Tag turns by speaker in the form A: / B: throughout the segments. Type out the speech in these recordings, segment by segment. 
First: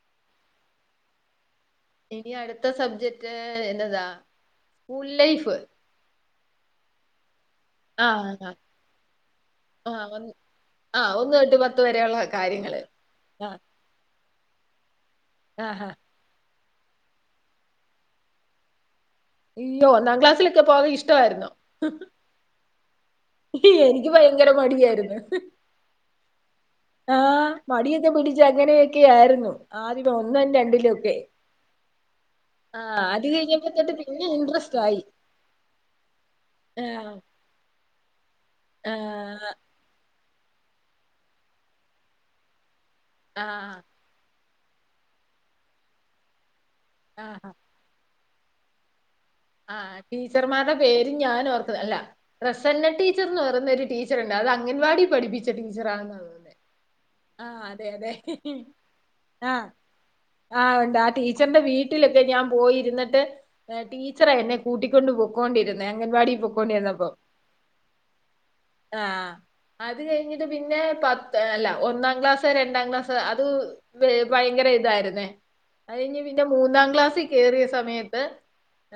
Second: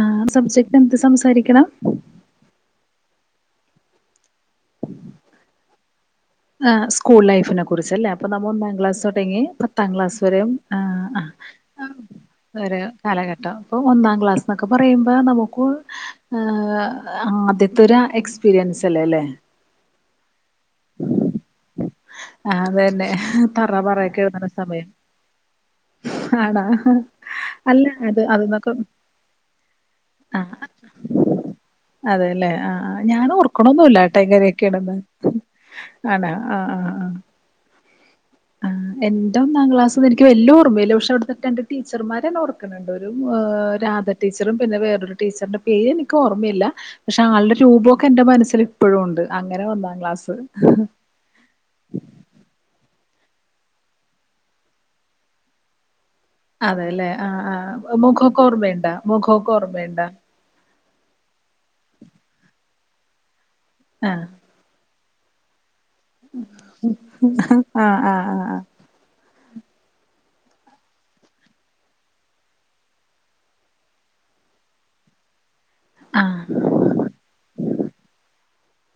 A: ആഹ് subject എന്ത് സംസാരിക്കണം
B: ഇനി അടുത്ത സബ്ജക്ട് എന്നതാ കൂൾ ലൈഫ്
A: ആഹ് സ്കൂൾ ലൈഫിനെക് കുറിച്ചല്ലേ അപ്പ
B: ആഹ്
A: നമ്മ ഒന്നാം ക്ലാസ്സ് തൊടങ്ങി പത്താം
B: ആഹ്
A: ക്ലാസ്
B: ഒന്ന്
A: വരെയും ആഹ്
B: ഒന്ന് തൊട്ട് പത്ത് വരെയുള്ള കാര്യങ്ങള്
A: വരയ കാലഘട്ടം
B: ആഹ്
A: ഇപ്പൊ ഒന്നാം ക്ലാസ് എന്നൊക്കെ പറയുമ്പോ നമുക്ക്
B: ആഹ്
A: ആദ്യത്തെ ഒരു എക്സ്പീരിയൻസ് അല്ലേ ലേ
B: ല്ലോ ഒന്നാം ക്ലാസ്സിലൊക്കെ പോവാൻ ഇഷ്ടവായിരുന്നോ
A: ആഹ് അതന്നെ തറ
B: എനിക്ക്
A: പറയൊക്കെ
B: ഭയങ്കര
A: എഴുതുന്ന സമയം
B: മടിയായിര്ന്ന്
A: ആണാ
B: ആഹ്
A: അല്ല
B: മടിയൊക്കെ
A: അത്
B: പിടിച്ച്
A: അതിന്നൊക്കെ
B: അങ്ങനെയൊക്കെയായിരുന്നു ആദ്യ ഒന്നും
A: ആഹ്
B: രണ്ടിലും ഒക്കെ
A: അതെല്ലേ ആഹാ
B: ആഹ് അത്
A: ഞാൻ
B: കഴിഞ്ഞപ്പോ തൊട്ട്
A: ഓർക്കണൊന്നുംല്ലട്ട
B: പിന്നെ
A: എങ്ങനെക്കേണന്ന്
B: ഏഹാ
A: എന്റെ ഒന്നാം ക്ലാസ്ന്ന്നിക്ക് വലൃ ഓർമ്മയില്ല. പക്ഷേ അവിട്ത്തെ രണ്ട് ടീച്ചർമാരെ ഓർ ഒരു
B: ആഹ്
A: രാധ ടീച്ചറും പിന്നെ വേറൊരു ടീച്ചറിന്റെ പേര് നിക്ക് ഓർമ്മയില്ല. പക്ഷെ
B: ആഹ്
A: ആളുടെ രൂപമൊക്കെ എന്റെ മനസ്സിൽ ഇപ്പോഴും ഉണ്ട് അങ്ങനെ ഒന്നാം ക്ലാസ്
B: ഞാന് ഓർത്തതല്ല പ്രസന്ന ടീച്ചർ എന്ന് പറയുന്നൊരു ടീച്ചറുണ്ട് അത് അംഗൻവാടി പഠിപ്പിച്ച ടീച്ചറ
A: അതെല്ലേ ആ ആ മുഖക്കോർ മയുണ്ടോ മുഖക്കോർമയുണ്ടോ?
B: ആ ഉണ്ട് ആ ടീച്ചറിന്റെ വീട്ടിലെക്കെ ഞാൻ പോയിരുന്നിട്ട്
A: ആ
B: ടീച്ചറെ എന്നെ കൂട്ടി കൊണ്ട് പോക്കോണ്ടിരുന്നേ. അംഗൻവാടി പോക്കൊണ്ടിരുന്നപ്പോ
A: ആ ആ ആ
B: ഹാ. അത് കഴിഞ്ഞിട്ട് പിന്നെ പത്ത് അല്ല ഒന്നാം ക്ലാസ് രണ്ടാം ക്ലാസ് അത് ഭയങ്കര ഇതായിരുന്നേ അത് കഴിഞ്ഞ് പിന്നെ
A: ആ
B: മൂന്നാം ക്ലാസില് കേയറിയ സമയത്ത്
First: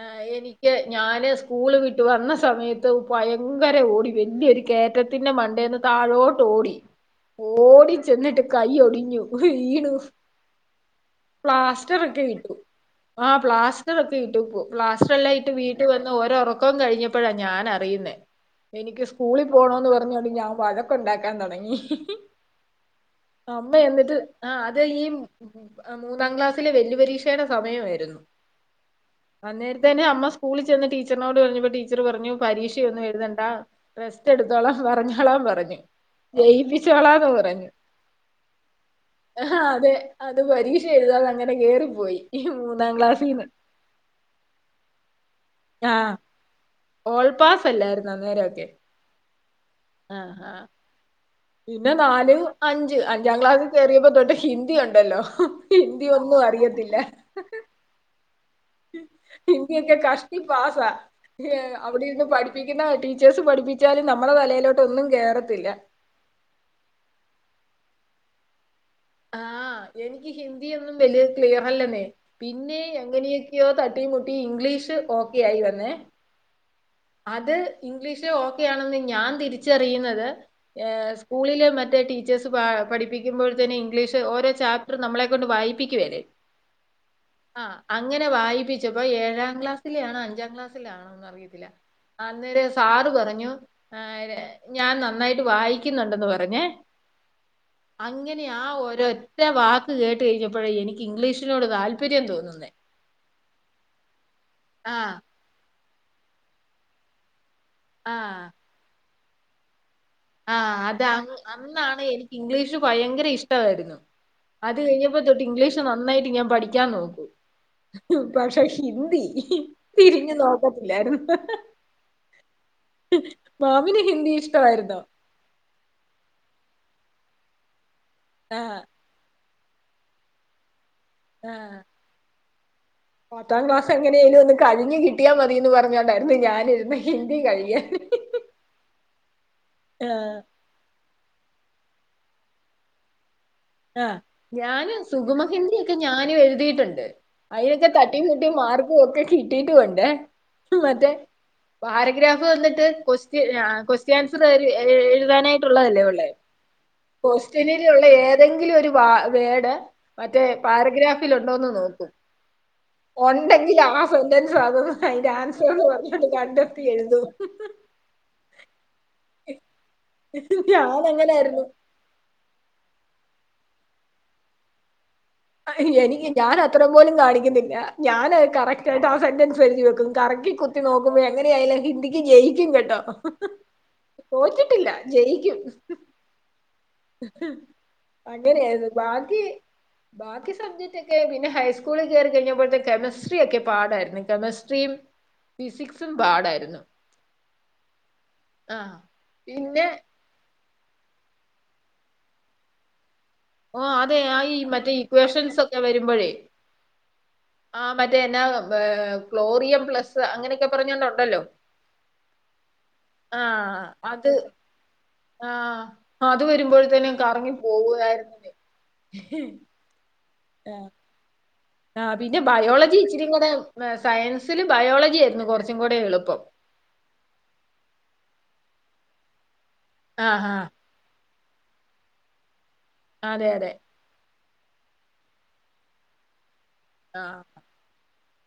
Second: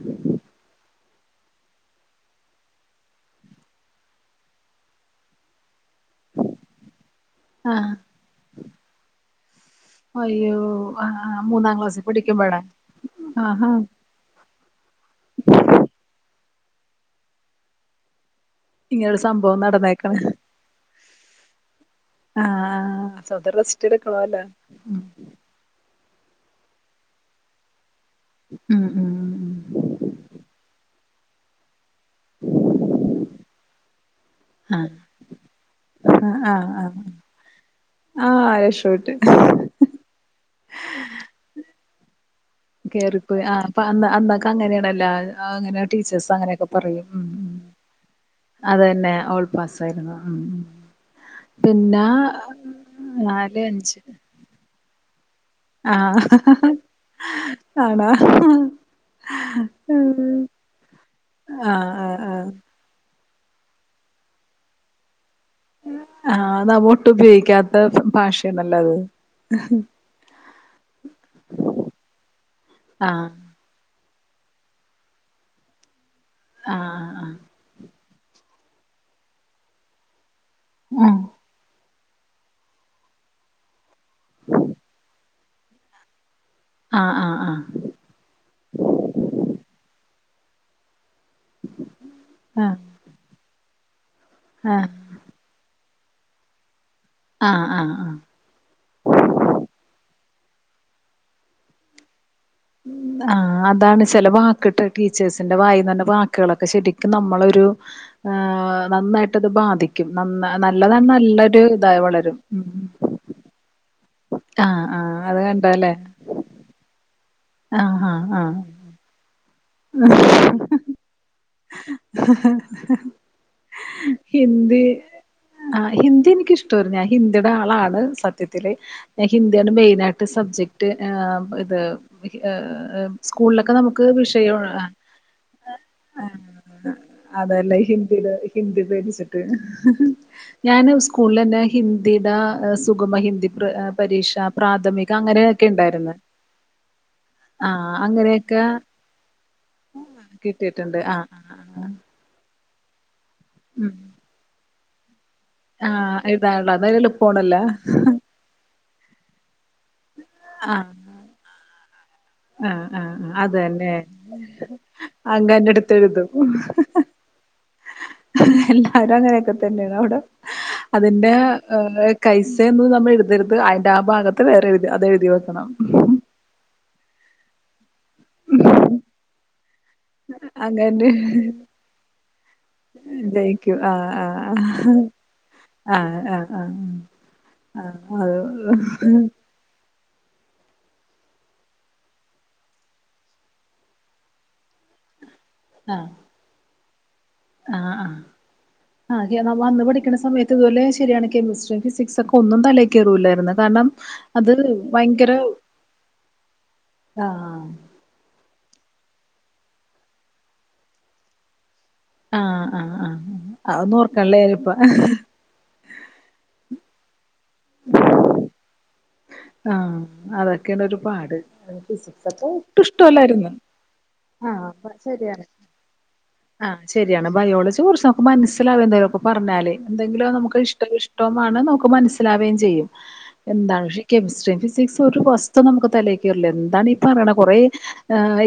B: ആ എനിക്ക് ഞാന് സ്കൂള് വിട്ട് വന്ന സമയത്ത് ഭയങ്കര ഓടി വലിയൊരു കേറ്റ ത്തിന്റെ മണ്ടേന്ന് താഴോട്ട് ഓടി
A: ആ
B: ഓടിച്ചെന്നിട്ട് കൈ ഒടിഞ്ഞു ഈ [unintelligible]
A: അയ്യോ ആ ആ മൂന്നാം ക്ലാസ്സിൽ
B: പ്ലാസ്റ്ററൊക്കെ ഇട്ടു.
A: പഠിക്കുമ്പോഴാ
B: ആ
A: ആഹാ
B: പ്ലാസ്റ്ററൊ വീട്ട്പൊ പ്ലാസ്റ്ററെല്ലാം ഇട്ട് വീട്ട് വന്ന് ഓരോറക്കം കഴിഞ്ഞപ്പോഴാ ഞാനറിയുന്നേ. എനിക്ക്
A: ഇങ്ങനൊരു
B: സ്കൂളിൽ
A: സംഭവം
B: പോണോന്ന്
A: നടന്നേക്കണ്
B: പറഞ്ഞോണ്ട് ഞാൻ വഴക്ക് ഒണ്ടാക്കാൻ തുടങ്ങി. ഹി ഹി
A: ആ ആ സ്വന്തം
B: അമ്മ
A: റെസ്റ്റ്
B: എന്നിട്ട്
A: എടുക്കണല്ലോ
B: ആഹ അതെ
A: ഉം
B: ഈ മൂന്നാം ക്ലാസ്സിലെ വെല്യ പരീക്ഷയുടെ സമയമായിരുന്നു.
A: മ് മ് ഹ്
B: അന്നേരത്തേന്ന് അമ്മ സ്കൂളിൽ ചെന്ന് ടീച്ചറിനോട് പറഞ്ഞപ്പോ ടീച്ചർ പറഞ്ഞു പരീക്ഷയൊന്നെഴുതണ്ടാ. റെസ്റ്റ് എടുത്തോളാം
A: ആ
B: പറഞ്ഞോളാം പറഞ്ഞു.
A: ആ
B: ജയിപ്പിച്ചോളാന്ന് പറഞ്ഞു.
A: അ രക്ഷപ്പെട്ട്.
B: ആ അതെ അത് പരീക്ഷ എഴുതാതെ അങ്ങനെ കേറിപ്പോയി. ഈ മൂന്നാം
A: കേറി പോയി
B: ക്ലാസ്സിന്ന്
A: ആ അ അന്നൊക്കെ അങ്ങനെയണല്ലോ അങ്ങനെ
B: ആ
A: ടീച്ചേഴ്സ് അങ്ങനെയൊക്കെ പറയും.
B: ഓൾ പാസ് അല്ലായിരുന്നോ അന്നേരമൊക്കെ
A: അതന്നെ ഓൾ പാസ് ആയിരുന്നു.
B: ആ
A: ഉം
B: ആ പിന്നെ നാല് അഞ്ച് അഞ്ചാം
A: നാല്
B: ക്ലാസ്സിൽ
A: അഞ്ച്
B: കേറിയപ്പോ തൊട്ട് ഹിന്ദി ഉണ്ടല്ലോ.
A: ആ
B: ഹിന്ദി ഒന്നും അറിയത്തില്ല.
A: ആണോ
B: ഹിന്ദിയൊക്കെ
A: ഉം.
B: കഷ്ട്ടി പാസാ.
A: ആ ആ
B: അവിടെയിരുന്ന്
A: ആ
B: പഠി പ്പിക്കുന്ന ടീച്ചേഴ്സ് പഠിപ്പിച്ചാലും നമ്മുടെ തലയിലോട്ട് ഒന്നും കേറത്തില്ല.
A: ആ നമ്മളൊട്ടുപയോഗിക്കാത്ത ഭാഷയണല്ലോ അത്.
B: ആഹ് എനിക്ക് ഹിന്ദിയൊന്നും വലിയ ക്ലിയർല്ലെന്നെ. പിന്നെ
A: ആ
B: എങ്ങനെയൊ യോ തട്ടീം മുട്ടി ഇംഗ്ലീഷ് ഓക്കെ ആയി വന്നെ.
A: ആ അ
B: അത് ഇംഗ്ലീഷ് ഓക്കെയാണെന്ന് ഞാൻ തിരിച്ചറിയുന്നത് സ്കൂളിലെ മറ്റ് ടീച്ചേഴ്സ് പഠിപ്പിക്കുമ്പോൾതേന് ഇംഗ്ലീഷ് ഓരോ ചാപ്റ്റർ നമ്മളെ കൊണ്ട് വായിപ്പിക്കുവേലെ.
A: ആ ആ ആ ആ
B: ആഹ അങ്ങനെ വായിപ്പിച്ചപ്പൊ ഏഴാം ക്ലാസ്സിലെയാണോ അഞ്ചാം ക്ലാസസി ആണോ അറിയത്തില്ല. അന്നേരെ
A: ആ
B: സാറ് പറഞ്ഞു എ
A: ആ
B: ഞാൻ നന്നായിട്ട് വായിക്കുന്നുണ്ടെന്ന് പറഞ്ഞേ.
A: ആഹ് ആഹ് ആഹ്.
B: അങ്ങനെ ആ ഒരൊറ്റ വാക്ക് കേട്ട് കഴിഞ്ഞപ്പൊഴേ എനിക്ക് ഇംഗ്ലീഷിനോട് താല്പര്യം തോന്നുന്നേ.
A: ആഹ് അതാണ്. ചെല വാക്ക്ട്ട്
B: ആഹ്
A: ടീച്ചേഴ്സ് വായേന്ന് വരുന്ന വാക്ക്കളൊക്കെ ശരിക്കും നമ്മളൊരു
B: ആഹ്
A: ഏഹ് നന്നായിട്ടത് ബാധി നന്നാ
B: ആഹ് അത്
A: നല്ലതാണെ
B: അന്ന്
A: നല്ലൊരു ഇതായി വളരും. ഉം
B: ടായിരുന്നു അത്
A: ആഹ് ആഹ്
B: കഴിഞ്ഞപ്പൊ
A: അത്
B: തൊട്ട് ഇംഗ്ലീഷ്
A: കണ്ടല്ലേ
B: നന്നായിട്ട് ഞാൻ പഠിക്കാൻ നോക്കി.
A: ആഹ് ആഹ് ആഹ്
B: പഷേ ഹിന്ദി തിരിഞ്ഞു നോക്കത്തില്ലായിരുന്നു.
A: ഹ ഹ
B: മാമിന്
A: ഹിന്ദി.
B: ഇഷ്ടമായിരുന്നോ
A: ആഹ് ഹിന്ദി എനിക്കിഷ്ടായിരുന്നു ഞാൻ ഹിന്ദിയുടെ ആളാണ് സത്യത്തില്
B: ആഹ്
A: ഹിന്ദിയാണ് മെയിനായിട്ട് സബ്ജക്ട് ആഹ് ഇത് ഏഹ്
B: പത്താം ക്ലാസ് എങ്ങനേലും ഒന്ന് കഴിഞ് കിട്ടിയാമതിന്ന് പറഞ്ഞണ്ടായിരുന്നു ഞാനിരുന്നേ ഹിന്ദി
A: അതല്ലേ
B: കഴിയാൻ
A: ഹിന്ദിയുടെ ഹിന്ദി പേടിച്ചിട്ട്
B: ആഹ്
A: ഞാന് സ്കൂള്ളെന്നേ ഹിന്ദിടാ സുഗമ ഹിന്ദി
B: ആഹ്
A: പരീക്ഷ
B: ഞാന്
A: പ്രാഥമിക അങ്ങനെയൊക്കെ
B: സുഖുമഹിന്ദിയൊക്കെ
A: ഉണ്ടായിരുന്നു
B: ഞാനു എഴുതിയിട്ടുണ്ട് അയിനൊക്കെ
A: ആഹ്
B: തട്ടീംമുട്ടീം
A: അങ്ങനെയൊക്കെ
B: മാർ ക്കെക്കെ കിട്ടീട്ടുണ്ടേ
A: കിട്ടിയിട്ടുണ്ട്
B: മറ്റേ
A: ആഹ് ആഹ്
B: പാരഗ്രാഫ് വന്നിട്ട് കൊസ് റ്റ് ഞാൻ
A: ഉം
B: കൊസ്റ്റ്യാൻസറര് എഴു എഴുതാന ട്ടുള്ളതല്ലേ
A: ആഹ്
B: ഉള്ളേ
A: എഴുതാനുള്ള അത് എളുപ്പമാണല്ലോ
B: കൊസ്റ്റനര്യള്ള ഏ തെങ്കിലും ഒരു വ വേഡ് മറ്റേ
A: ആഹ്
B: പാരഗ്രാഫിലുണ്ടോന്ന് നോക്കും
A: ആഹ് ആഹ്
B: ഒണ്ടെങ്കില്
A: അതന്നെ
B: ആ സന്റെൻസും അതു അയിന്റെ
A: അങ്ങന്റെ
B: ആൻസറും
A: അടുത്ത്
B: അതു
A: എഴുതും
B: കണ്ടെത്തി എഴുതും ഹ്‌ ഹ്‌
A: എല്ലാരും അങ്ങനെയൊക്കെതന്നേണ് അവ്ടെ
B: ഞാൻ
A: അതിന്റെ
B: അങ്ങനായിരുന്നു
A: ഏ കൈസേന്ന് നമ്മൾ എഴതരുത് അയിന്റെ ആ ഭാഗത്ത് വേറെ എഴുതി അതഎഴുതിവെ
B: എനി ഞാനത്രേപോലും കാണിക്കിന്നില്ല ഞാനഹ് കറക്റ്റായിട്ട് ആ സൻന്റൻസ് എഴുതി വെക്കും കറക്കി കുത്തി
A: അങ്ങനെ
B: നോക്കുമ്പോ എങ്ങനെയായാലും ഹിന്ദിക്ക് ജയിക്കും കേട്ടോ
A: ജയിക്കും ആഹ് ആഹ്
B: തോറ്റിട്ടില്ല ജയിക്കും.
A: ആഹ് ആഹ് ആഹ് ആഹ് അതൊള്ളു
B: അങ്ങനെയായിരുന്നു.
A: ഹ്‌.
B: ബാക്കി ബാക്കി സബ്ജക്റ്റൊക്കെ പിന്ന ഹൈസ്കൂളിൽ കയറി കഴിഞ്ഞപ്പോഴത്തെ കെമിസ്ട്രിയ ഒക്കെ പാടായിരുന്നു കെമിസ്ട്രിയും
A: ആഹ്
B: ഫിസിക്സും പാടായിരുന്നു
A: ആഹ് ആഹ് ആഹ് കീയന്ന വന്ന്
B: പിന്നെ
A: പഠിക്ക്ണ സമയ ത്ത്പോലെ ശരിയാണ് കെമിസ്ട്രി ഫിസിക്സൊക്കെ ഒന്നും തലേകേറൂലായിരുന്നു
B: ഓ
A: കാണം
B: അതെ ആ
A: അത്
B: ഈ മറ്റേ
A: ഭയങ്കര
B: ഇക്വേഷൻസ് ഒക്കെ
A: ആഹ്
B: മറ്റേന്നാ ക്ലോറിയം പ്ലസ്സ് അങ്ങനെയൊക്കെ പറഞ്ഞാണ്ടുണ്ടല്ലോ
A: ആഹ് ആഹ് ആഹ് ആന്നു
B: അത്
A: ഓർക്കള്ളേര് ഇപ്പം
B: ആഹ് അത് വരുമ്പോഴ്തേനും കറങ്ങി പോവായിരുന്നില്ലേ ഹ്‌.
A: ആഹ് അതൊക്കെണൊരു പാട്
B: ആഹ്
A: ഫിസിക്സ്
B: പിന്നെ
A: ഒക്കെ ഒട്ടും
B: ബയോളജി ഇച്ചിരികൂടെ
A: ഇഷ്ടമല്ലായിരുന്നു
B: സയൻസില്
A: ആഹ്
B: ബയോളജി
A: ശരിയാണ്
B: ആയിരുന്നു കുറച്ചും കൂടെ എളുപ്പം
A: ആഹ് ശരിയാണ് ബയോളജി കൊറച്ചൊക്കെ മനസ്സിലാവേ എന്തേലൊക്കെ പറഞ്ഞാല് എന്തെങ്കിലോ
B: ആഹ്
A: നമുക്ക്
B: ആഹ്
A: ഇഷ്ടഷ് ട്ടവുമാണം നമുക്ക് മനസ്സിലാവയു ചെയ്യും
B: അതെ അതെ
A: എന്താക്ഷി കെമിസ്ട്രിയു ഫിസിക്സു ഒരു വസ്തു നമുക്ക് തലേക്കറില്ല എന്താണ് ഈ പറണ
B: ആഹ്
A: കുറേ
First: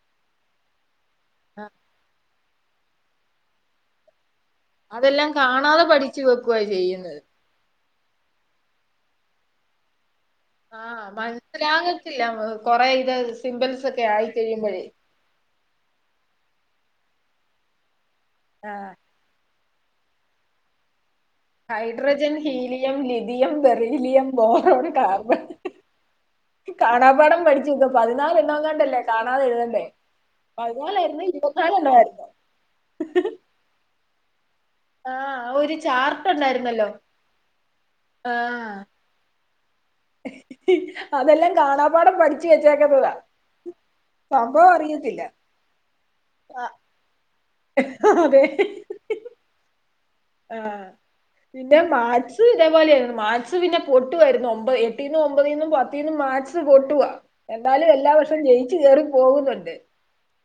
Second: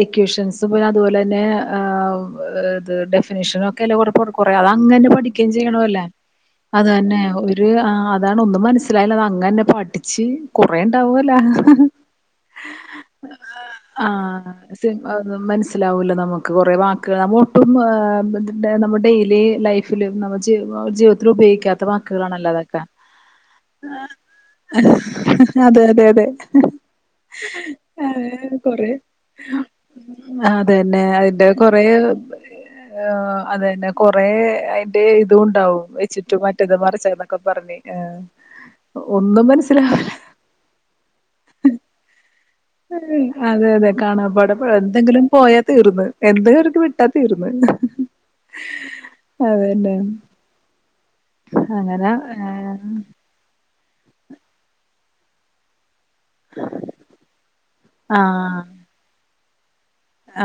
A: ഇക്യോഷൻസ് ത് അതുപോലെ തന്നെ
B: ആഹ്
A: ഇത് ഡെഫിനിശിനൊക്കെല്ലോ ഇവട കൊട് കൊറേ അതങ്ങെന്നേ
B: അതെല്ലാം
A: പഠിക്യയും
B: കാണാതെ
A: ചെയ്യണോല്ലേ
B: പഠിച്ചു വെക്കുവാ
A: അത്
B: ചെയ്യുന്നത്
A: തന്നെ ഒയി ര് ആഹ് അതാണ് ഒന്നും മനസ്സിലായില്ല അത് അങ്ങന്നെ പഠിച്ച്
B: ആഹ്
A: കൊറെണ്ടാവൊല്ലോ
B: മനസ്സിലാകത്തില്ല കൊറെ ഇത് സിമ്പിൾസ് ഒക്കെ ആയി
A: ആഹ്
B: കഴിയുമ്പോഴേ
A: അഹ്സെ അന്നും മനസ്സിലാവൂല നമുക്ക് കൊറേ വാക്കുകള് നമ്മ ഒട്ടും ഏഹ് ടെ
B: ആഹ്
A: നമ്മ ഇലേ ലൈ ഫിലു നമജി ബാജി
B: hydrogen helium lithium beryllium boron carbon
A: അതെ അതെ അതെ
B: കാണാപാഠം പഠിച്ചിക്ക
A: ആഹ് കൊറെ
B: പതിനാലണ്ണംങ്ങാണ്ടല്ലേ കാണാതെഴുതേണ്ടേ
A: അതന്നെ അയിന്റന്നെ കൊറേ അതന്നെ കൊറേ അയി റ്റേ
B: ആഹ് ഒരു
A: ഇതുണ്ടാവു
B: ചാർട്ട്
A: എച്ചിറ്റു മറ്റേത്
B: ഉണ്ടായിരുന്നല്ലോ
A: മർച്ചന്നൊക്കെ പറഞ്ഞ് ഏ ഒന്നും മനസ്സിലാവല
B: ഹ്‌ അതെല്ലാ കാണാപ്പാഠം പഠി
A: അതെ അതെ കാണാപാഠ
B: സംഭവം അറിയത്തില്ല
A: എന്തെങ്കിലും പോയാ തീർന്ന് എന്തേ എട വി ട്ടാ തീർന്ന്
B: അതെ
A: അതന്നെ
B: ആഹ് പിന്നെ
A: അങ്ങനെ
B: മാച്ച്
A: ഏഹ്
B: ഇതേപോലെന്ന് മാച്ച് ത് പിന്നെ പൊട്ടുവായിര്ന്നു ഒമ്പ് എട്ടീന്നു ഒമ്പതീന്നു പത്തീന്നും മാ ക്സ് പൊട്ടുവാ എന്നാലും എല്ലാ വർഷം
A: ആഹ്
B: ജയിച്ച് കേറി പോകുന്ന്ണ്ട്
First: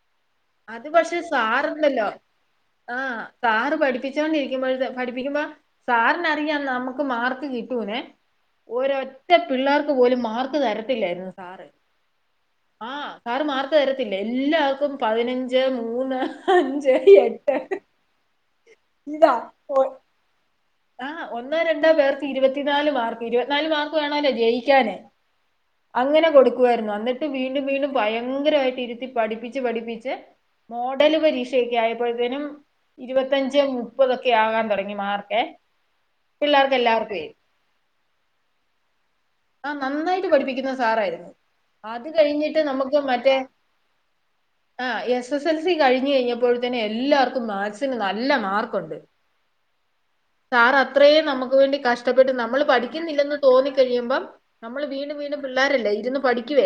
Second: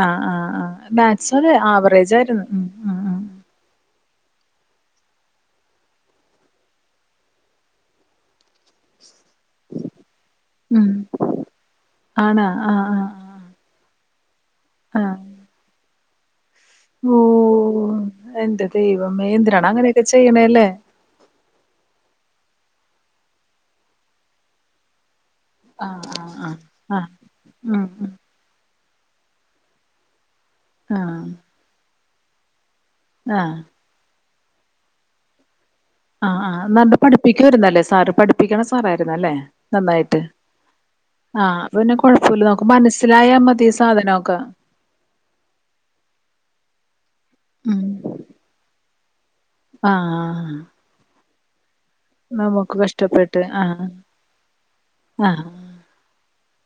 A: ആഹ് ആഹ് ആഹ്
B: അത് പക്ഷെ
A: മാത്സ് ഒരു
B: സാറ്ണ്ടല്ലോ
A: ആവറേജ് ആയിരുന്നു ഉം ഉം
B: ആഹ് സാറ് പഠിപ്പിച്ചോണ്ടിരി ക്കുമ്പൊ പഠിപ്പിക്കുമ്പോ സാറിനറിയാം നമുക്ക് മാർക്ക് കിട്ടൂന്നെ ഓരൊറ്റ പിള്ളാർക്ക് പോലും മാർക്ക്
A: ഉം ഉം
B: തരത്തില്ലേരുന്നു സാറ്
A: ആണാ ആഹ്
B: ആ
A: ആഹ്
B: സാറ് മാർക്ക് തരത്തില്ലെ എല്ലാർക്കും
A: ആഹ് ആഹ്
B: പതിനഞ്ച് മൂന്ന് ഹഞ്ച് എട്ട്
A: ഓഹ് എന്റെ ദൈവമേ എന്തിനാണങ്ങനെയൊക്കെ ചെയ്യ്ണേല്ലേ
B: ആ ഒന്നോ രണ്ടോ പേർക്ക് ഇരുപത്തിനാല് മാർക്ക് ഇരുപത്തിനാല് മാർക്ക് വേണോല്ലോ ജയിക്കാന്
A: ആഹ്
B: അങ്ങനെ
A: ആഹ്
B: കൊടുക്കുവായിരുന്നു
A: ആഹ് ആഹ്
B: ന്ന്ട്ട് വീണ്ടും
A: ഉം
B: വീണ്ടും
A: ഉം
B: ഭയം ഭയങ്കരവായിട്ട് ഇരുത്തി പഠിപ്പിച്ച് പഠിപ്പിച്ച് മോഡല്
A: ആഹ്
B: പരീക്ഷയൊക്കെ ആയപ്പോയിത്തിനും
A: ആഹ്
B: ഇരുപെത്തഞ്ച് മുപ്പതൊക്കെ ആകാൻ തുടങ്ങി മാർക്കെ
A: ആ ആ
B: പിള്ളേർക്ക്
A: നല്ല
B: എല്ലാവർക്കുവേ
A: പഠിപ്പിക്കുവായിരുന്നല്ലേ സാറ് പഠിപ്പിക്ക്ണ സാറായിരുന്നല്ലേ
B: ആഹ്
A: നന്നായിട്ട്
B: പഠിപ്പിക്കുന്ന സാറായിരുന്നു
A: ആ അപ്പ പിന്നെ
B: അത്
A: കൊഴപ്പല്ല
B: കഴിഞ്ഞിട്ട്
A: നമക്ക് മനസ്സിലായാ മതി സാധനൊക്കെ
B: ആ എസ സ ൽ സി കഴിഞ്ഞ് കയിഞ്ഞപ്പോത്തിന് എല്ലാർക്കും മാക്സിന് നല്ല മാർക്കുണ്ട്
A: ആ
B: ത്രേയും നമക്ക് വേണ്ടി കഷ്ടപ്പെട്ട് നമ്മൾ പഠിക്ക്ന്നില്ലെന്ന്
A: കഷ്ടപ്പെട്ട് ആഹ്
B: തോന്നിക്കഴിയുമ്പം നമ്മള് വീണ്ടും വീണ്ടും
A: ആഹ്
B: പിള്ളേരല്ലേ ഇരുന്ന് പഠിക്കുവേ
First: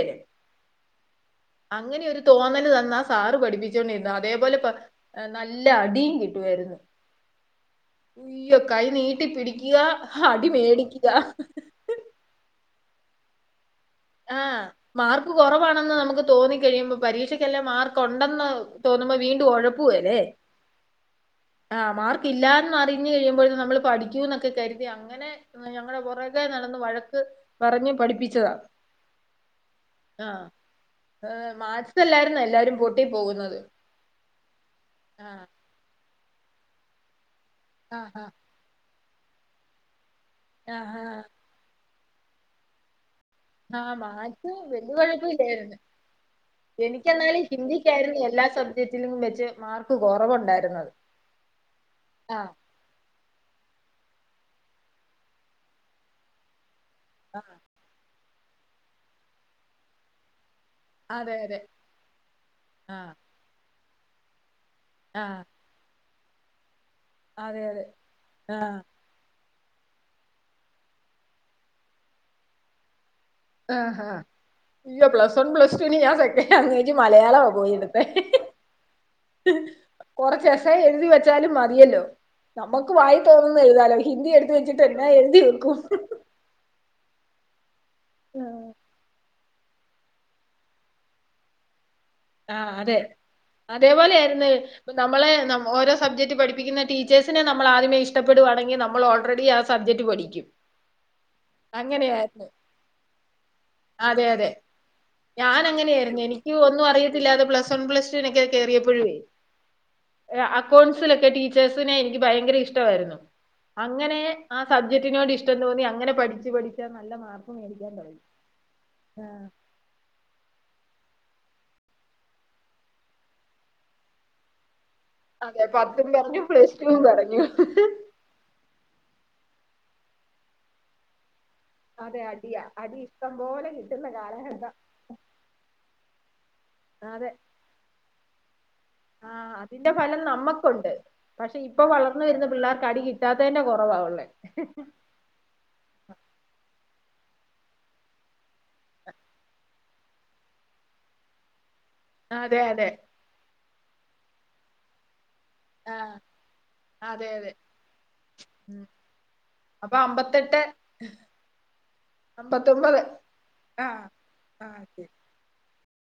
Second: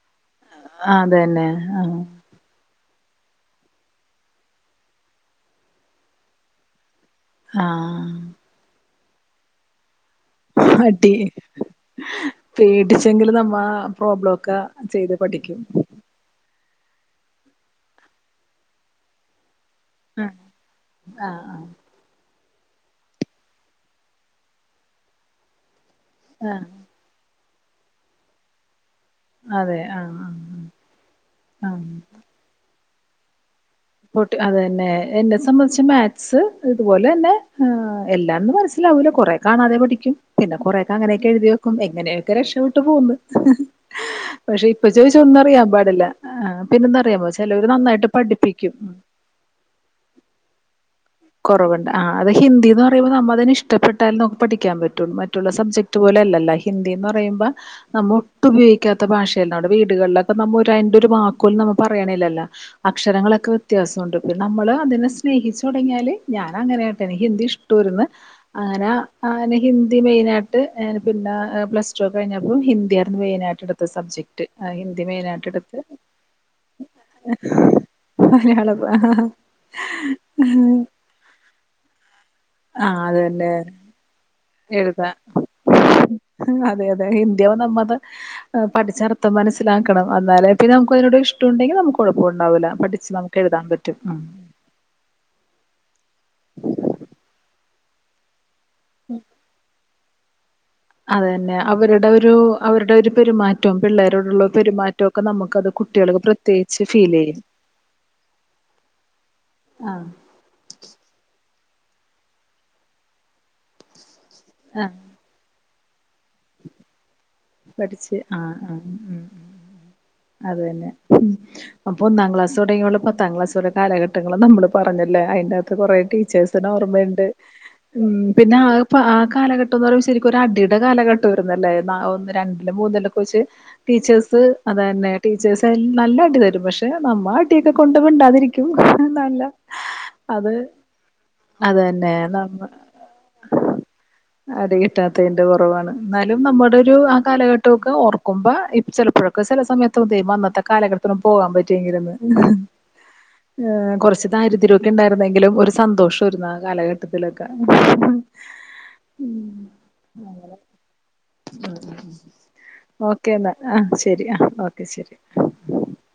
A: അതന്നെ ആഹ്
B: അങ്ങനെയൊരു തോന്നല് തന്നാ സാറ് പഠിപ്പിച്ചോണ്ടിരുന്ന അതേപോലെ പറ നല്ല അടിം കിട്ടുവായിരുന്നു
A: ആ
B: ഇയ്യൊ കൈ നീട്ടി പിടിക്ക്ക
A: അടി പേട്ടിച്ചെങ്കില്തമ്മാ
B: ആ മാർക്ക് കൊറവാണെന്ന് നമക്ക് തോന്നി കഴിയുമ്പൊം പരീക്ഷക്കെല്ലാം മാർക്കൊണ്ടെന്ന് തോന്നുമ്പൊ വീണ്ടും ഒഴപ്പ് പ്പൂവലെ
A: ആഹ് ആഹ്
B: ആ മാർ ക്കില്ലാന്ന് അറിഞ്ഞ് കഴിയുമ്പോഴും നമ്മള് പഠിക്കൂന്നൊക്കെ കരുതി അങ്ങനെ ഞങ്ങളെ പൊറേ കേ
A: ആഹ്
B: നടന്ന് വഴക്ക് പറഞ്ഞ് പഠിപ്പിച്ചതാ
A: അതെ ആ
B: ആ ഏ മാക്സ് അല്ലായിരുന്നോ എല്ലാരും പൊട്ടി പോകുന്നത്
A: പൊട്ടി അതന്നെ എന്നെ
B: ആഹ്
A: സംബന്ധിച്ച് മാക്സ് ഇതുപോലെന്നെ ഏ
B: ആഹ്
A: എല്ലാംന്ന് മനസ്സി ലാവൂല കൊറേ കാണാതെ പഠിക്കും പിന്നെ
B: ആഹ്
A: കുറേക്കങ്ങനെയൊക്കെഴുതി വെക്കും എങ്ങനെയൊക്കെ രക്ഷപ്പെട്ട് പോന്ന് ഹ് ഹ്
B: ആഹ് മാത്സ്
A: പക്ഷെ ഇപ്പൊ
B: വല്യ
A: ചോദിച്ച ഒന്നും അറിയാൻ
B: കുഴപ്പമില്ലായിരുന്നു
A: പാടില്ല ആ പിന്നെന്താന്നറിയാമോ ചെിലര് നന്നായിട്ട് പഠിപ്പിക്കും
B: ചിറ്റിലും വെച്ച് മാർക്ക് കൊറവുണ്ടായിരുന്നത്
A: കൊറവ്ണ്ട് ആ അത് ഹിന്ദിന്ന് പറ റയ്മ്പൊ നമ്മതിന് ഇഷ്ടപ്പെട്ടാല് നോ പഠിക്കാൻ പറ്റും മറ്റുള്ള സബ്ജക്റ്റ് പോലല്ലല്ലോ ഹിന്ദീന്ന് റയുമ്പ
B: ആഹ്
A: നമ്മൊട്ടും പയോഗിക്കാത്ത ഭാഷണ്ടാ [unintelligible] നമ്മുടെ വീടുകളിലൊ അപ്പൊ നമ്മൊരയ്ൻ്റൊരു
B: അതെ
A: വാക്കോ ലും
B: അതെ
A: നമ്മ പറയ്ണിലല്ലൊ
B: ആഹ്
A: അക്ഷരങ്ങളൊക്കെ വ്ത്യാസോണ്ട് നമ്മള് അതിനെ
B: ആഹ്
A: സ്നേഹിച്ചൊടങ്ങിയാല് ഞാനങ്ങനേട്ടാ എനിക്ക് ഹിന്ദി
B: അതെ അതെ
A: ഇഷ്ടൊര്ന്ന്
B: ആഹ്
A: അങ്ങനെ ആ നെ ഹിന്ദി മെയിനായിട്ട് ഏന് പിന്നെ പ്ലസ് ടു ഒക്കെ കഴിഞ്ഞപ്പൊ ഹിന്ദി ആയിരുന്നു മെയിനായിട്ട് ട്ട്ട്ത്ത
B: ആഹ് ആഹ്
A: സബ്ജെക്റ്റ് ആ ഹിന്ദി
B: അയ്യോ പ്ലസ് വൺ പ്ലസ്
A: മെയിനായിട്ട്ട്ത്ത്
B: ടുവിന് ഞാൻ സെക്കൻഡ് ലാംഗ്വേജ് മലയാളമാ
A: [unintelligible] മലയാളം ആ ഹാഹാ
B: കൊറച്ചെസ്സേ എഴുതി വെ ചാലും മതിയല്ലോ
A: ആ
B: നമ്ക്ക്
A: അത്
B: വായി തോന്നുന്ന
A: തന്നെ
B: എഴുതാലോ ഹിന്ദി എടുത്ത് വെച്ചിട്ട് എന്നാ
A: എഴുതാ
B: എഴുതി വെക്കും [unintelligible]
A: അതെ തെ ഹിന്ദി നമ്മത് പഠിച്ചർത്തം മനസ്സ് സിലാക്കണം എന്നാലെ പിന്നെ നമ്ക്ക് അതിനോട് ഇഷ്ടുണ്ടെങ്കിൽ നമുക്കുകുഴപ്പണ്ടാവില്ല
B: ആഹ്
A: പഠിച് നമുക്ക് എഴുൻ പറ്റും അ
B: നമ്മളേ നമ് ഓരോ സബ്ജക്ട് പഠിപ്പിക്കുന്ന ടീച്ചേഴ്സിനെ നമ്മളാദ്യമേ ഇഷ്ടപ്പെടുവാണെങ്കിൽ നമ്മൾ ഓൾറെഡി ആ സബ്ജെക്ട് പഠിക്കും
A: അതെന്നെ അവരുടെ ഒരു
B: അങ്ങനെയായിരുന്നു
A: അവരുടെ ഒരു പെരുമാറ്റൊം
B: അതെ
A: പിള്ളേരോടുള്ള പെരുമാറ്റൊക്കെ നമക്കത് [unintelligible] കുട്ടിളൊൾക്ക്
B: ഇക്കു ഒന്നും അറിയത്തില്ലാതെ പ്ലസ് വൺ പ്ലസ് ടൂനൊക്കെ കേറിയപ്പെഴേ
A: ആ
B: എഅക്കൗണ്ട്സിലൊക്കെ ടീച്ചേഴ്സിനെ നിക്ക് ഭയങ്കര ഇഷ്ടമായിരുന്നു അങ്ങനെ ആ സബ്ജെക്ടിനോട് ഇഷ്ടം തോന്നി അങ്ങനെ പഠച്ച് പഠിച്ചാ നല്ല മാർക്ക് മേടിക്കാൻ
A: പഠച്ച്
B: തുടങ്ങി
A: ആ ആ ഉം
B: ആ,
A: അതന്നെ മ് അപ്പൊ ഒന്നാം ക്ലാസൊടങ്ങിയൊള് പത്താം ക്ലാസ്സ് വരെ കാലഘട്ടങ്ങൾ നമ്മള് പറഞ്ഞല്ലേ അതിന്റെ
B: അതെ
A: അകത്ത് കൊറേ
B: പത്തും പറഞ്ഞു
A: ടീച്ചേഴ്സിന്
B: പ്ലസ് ടുവും
A: ഓർമ്മയുണ്ട്
B: പറഞ്ഞു
A: ഉം പിന്നെ- ഇപ്പ ആ കാലഘട്ടം എന്ന് പറുമ്പോ ശരിക്കും ഒരു അടിയുടെ കാലഘട്ടം ആയിരുന്നല്ലേ ഓഹ്
B: അതെ അടിയാ
A: രണ്ടില്
B: അടി
A: മൂന്നിലൊക്കെ
B: ഇഷ്ടം
A: വച്ച്
B: പോലെ കിട്ടുന്ന
A: ടീച്ചേഴ്സ്
B: കാലഘട്ടം
A: അത് തന്നെ ടീച്ചേഴ്സ് നല്ല അടി തരും പക്ഷെ- പക്ഷെ
B: അതെ
A: നമ്മള് അടിയൊക്കെ കൊണ്ട് മിണ്ടാതിരിക്കും നല്ല
B: ആഹ് അതിന്റെ ഫലം
A: അത്-
B: നമ്മക്കുണ്ട് പക്ഷെ ഇപ്പൊ
A: അതന്നെ
B: വളർന്ന വരുന്ന
A: നമ്മ
B: പിള്ളേർക്ക് അടി കിട്ടാത്തേന്റെ കൊറവാവുള്ളേ
A: അടി കിട്ടാത്തതിന്റെ കൊറവാണ് എന്നാലും നമ്മുടെ ഒരു- കാലഘട്ടമൊക്കെ ഓർക്കുമ്പോ ഇ ചെലപ്പോഴൊക്കെ ചെല സമയത്ത് ചെയ്യും അന്നത്തെ കാലഘട്ടത്തിലും പോകാൻ പറ്റിയെങ്കിൽ എന്ന്
B: അതെ അതെ
A: കൊറച്ച് ദാരിദ്ര്യക്കെ ഇണ്ടായിരുന്നെങ്കിലും ഒരു-
B: ആഹ്
A: സന്തോഷയിരുന്നു ആ
B: അതെ
A: കാലഘട്ടത്തിലൊക്കെ
B: അതെ
A: ഉം
B: ഉം അപ്പൊ
A: ഉം [unintelligible]
B: അപത്തൊമ്പത് [unintelligible]
A: ഓക്കേ എന്നാ ആഹ് ശരി ആഹ് ഓക്കെ ശരി